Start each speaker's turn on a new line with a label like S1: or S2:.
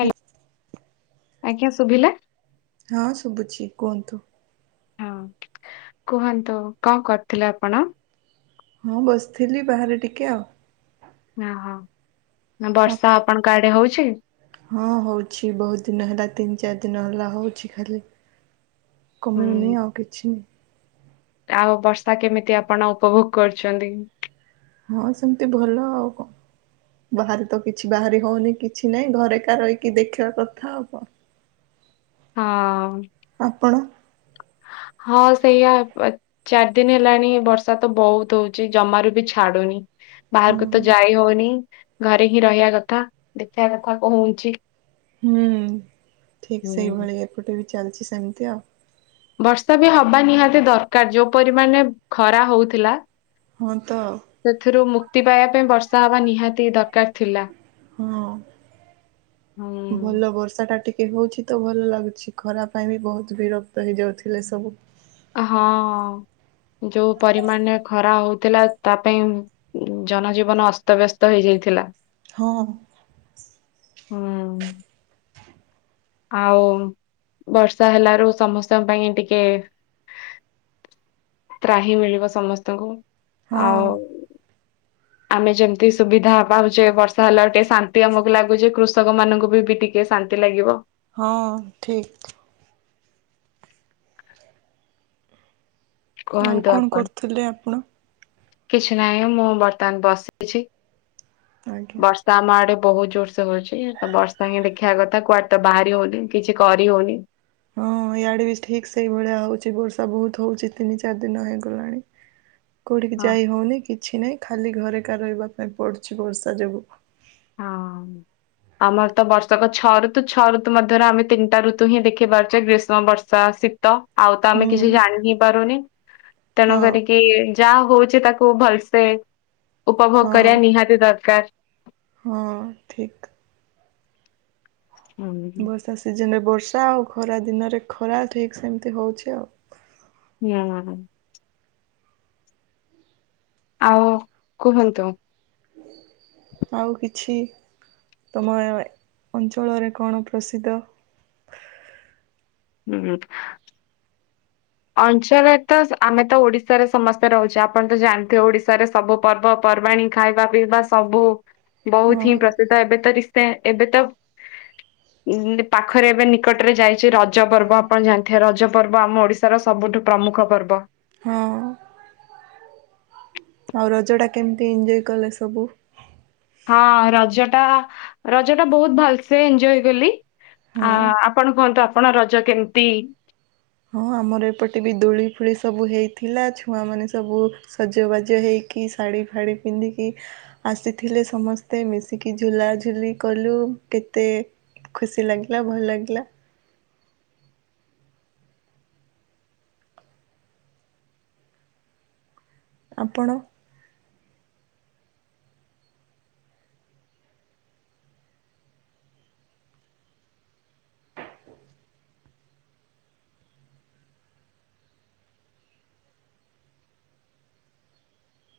S1: Hello ଆଜ୍ଞା ଶୁଭିଲା।
S2: ହଁ ସୁବୁ ଛି କୁହନ୍ତୁ।
S1: ହଁ କୁହନ୍ତୁ କଣ କରିଥିଲେ ଆପଣ?
S2: ହଁ ବସିଥିଲି ବାହାରେ ଟିକେ ଆଉ।
S1: ନା ହଁ ନା
S2: ଆପ
S1: ବର୍ଷା ଆପଣଙ୍କ ଆଡେ ହଉଛି।
S2: ହଁ ହଉଛି ବହୁତ ଦିନ ହେଲା ତିନି ଚାରି ଦିନ ହେଲା ହଉଛି ଖାଲି
S1: ହୁଁ
S2: କମିବନି ଆଉ କିଛି।
S1: ଆଉ ବର୍ଷା କେମିତି ଆପଣ ଉପଭୋଗ କରୁଛନ୍ତି?
S2: ହଁ ସେମତି ଭଲ ଆଉ। ବାହାରେ ତ କିଛି ବାହାରି ହଉନି କିଛି ନା ହିଁ ଘରେକା ରହିକି ଦେଖିବା କଥା ଆଉ କଣ?
S1: ହଁ।
S2: ଆପଣ?
S1: ହଁ ସେଇଆ। ଚାରି ଦିନ ହେଲାଣି ବର୍ଷା ତ ବହୁତ ହଉଚି ଜମାରୁ ବି ଛାଡୁନି।
S2: ହଁ
S1: ବାହାରକୁ ତ ଯାଇ ହଉନି ଘରେ ହିଁ ରହିବା କଥା ଦେଖିବା କଥା କନ ହଉଛି।
S2: ହୁଁ ଠିକ
S1: ହୁଁ
S2: ସେଇଭଳି ଏପଟେ ବି ଚାଲିଛି ସେମିତି ଆଉ।
S1: ବର୍ଷା ବି ହବା ନିହାତି ଦରକାର ଯୋଉ ପରିମାଣରେ ଖରା ହଉଥିଲା।
S2: ହଁ ତ।
S1: ସେଥିରୁ ମୁକ୍ତି ପାଇବା ପାଇଁ ବର୍ଷା ହବା ନିହାତି ଦରକାର। ଥିଲା।
S2: ହଁ
S1: ହୁଁ।
S2: ଭଲ ବର୍ଷା ଟା ଟିକ କେ ହଉଛି ତ ଭଲ ଲାଗୁଛି ଖରା ପାଇଁ ବି ବହୁତ ବିରକ୍ତ ହେଇଯାଉଥିଲେ ସବୁ।
S1: ହଁ ଯୋଉ ପରିମାଣ ରେ ଖରା ହଉଥିଲା ତା ପାଇଁ। ଉଁ ଜନ ଜୀବନ ଅସ୍ତ ବ୍ୟସ୍ତ ହେଇ ଯାଇଥିଲା।
S2: ହଁ।
S1: ହୁଁ ଆଉ ବର୍ଷା ହେଲାରୁ ସମସ୍ତଙ୍କ ପାଇଁ ଟିକେ। ତ୍ରାହି‌ ମିଳିବ ସମସ୍ତଙ୍କୁ ଆଉ।
S2: ହଁ।
S1: ଆମେ ଯେମତି ସୁବିଧା ପାଉଛେ ବର୍ଷା ହେଲାରୁ ଟିକେ ଶାନ୍ତି ଆମକୁ ଲାଗୁଚି କୃଷକ ମାନଙ୍କୁବି ବି ଟିକ ଟିକେ ଶାନ୍ତି ଲାଗିବ।
S2: ହଁ ଠିକ। ଆଉ
S1: କୁହନ୍ତୁ
S2: କଣ
S1: ଆପଣ
S2: କରୁଥିଲେ ଆପଣ?
S1: କିଛି ନାହିଁ ମୁଁ ବର୍ତ୍ତମାନ ବସିଛି।
S2: ଆଜ୍ଞା।
S1: ତ ଆମ ଆଡେ ବହୁତ ଜୋରସେ ହଉଛି ତ ବର୍ଷା ହିଁ ଦେଖିବା କଥା କୁଆଡେ ତ ବାହାରି ହଉନି କିଛି କରି ହଉନି।
S2: ହଁ ଇଆଡେ ବି ଠିକ ସେଇଭଳିଆ ହଉଛି ବର୍ଷା ବହୁତ ହଉଛି ତିନି ଚାରି ଦିନ ହେଇଗଲାଣି।
S1: [unintelligible]
S2: କୋଉଠିକି ଯାଇ ହଉନି କିଛି ନାହିଁ ଖାଲି ଘରେ ଏକା ରହିବା ପାଇଁ ପଡୁଛି ବର୍ଷା ଯୋଗୁ।
S1: ହଁ। ଆମର ତ ବର୍ଷକ ଛ ଋତୁ ଛଅ ଋତୁ ମଧ୍ୟରେ ଆମେ ତିନିଟା ଋତୁ ହିଁ ଦେଖି ପାରୁଛେ ଗ୍ରୀଷ୍ମ ବର୍ଷା ‌। ଶୀତ ଆଉ ତ
S2: ହୁଁ
S1: ଆମେ କିଛି ଜାଣି ହିଁ ପାରୁନି ତେଣୁ
S2: ହଁ
S1: କରିକି। କେ ଯା ହଉଛି ତାକୁ ଭଲସେ ଉପଭୋଗ
S2: ହଁ
S1: କରିବା ନିହାତି ଦରକାର।
S2: ହଁ ଠିକ।
S1: [unintelligible]
S2: ଭା ସିଜନ ରେ ବର୍ଷା ଆଉ ଖରା ଦିନରେ ଖରା ଠିକ ସେମିତି ହଉଛି ଆଉ।
S1: ହଁ। ଆଉ କୁହନ୍ତୁ।
S2: ଆଉ କିଛି ତମ ଅଏ ଅଞ୍ଚଳରେ କଣ ପ୍ରସିଦ୍ଧ?
S1: ହୁଁ। ଅଞ୍ଚଳରେ ତ ସ୍ ଆମେ ତ ଓଡିଶାରେ ସମସ୍ତେ ରହୁଛେ ଆପଣ ତ ଜାଣିଥିବେ ଓଡିଶାରେ ‌। ସବୁ ପର୍ବପର୍ବାଣୀ ଖାଇବା ପିଇବା ସବୁ
S2: ହଁ
S1: ବହୁତ ହିଁ ପ୍ରସିଦ୍ଧ ଏବେ ତ ରି ସେ ଏବେ ତ। ଉଁ ପାଖରେ ଏବେ ନିକଟରେ ଯାଇଛି ରଜ ପର୍ବ ଆପଣ ଜାଣିଥିବେ ରଜ ପର୍ବ ଆମ ଓଡିଶା। ଓଡ଼ିଶା ର ସବୁଠୁ ପ୍ରମୁଖ ପର୍ବ ‌।
S2: ହଁ। ଆଉ ରଜ ଟା କେମିତି ଏଞ୍ଜଏ କଲେ ସବୁ।
S1: ହଁ ରଜ ଟା ରଜ ଟା ବହୁତ ଭଲସେ ଏଞଏ କଲି ଆ।
S2: ହଁ।
S1: ଆପଣ କୁହନ୍ତୁ ଆପଣ ରଜ କେମିତି।
S2: ହଁ ଆମର ଏପଟେ ବି ଦୋଳି ଫୋଳି ସବୁ ହେଇଥିଲା ଛୁଆମାନେ ସବୁ। ସଜବାଜ ହେଇକି ଶାଢ଼ୀ ଫାଢି ପିନ୍ଧିକି। ଆସିଥିଲେ ସମସ୍ତେ ମିଶିକି ଝୁଲାଝୁଲି କଲୁ କେତେ। ଖୁସି ଲାଗିଲା ଭଲ ଲାଗିଲା। ଆପଣ।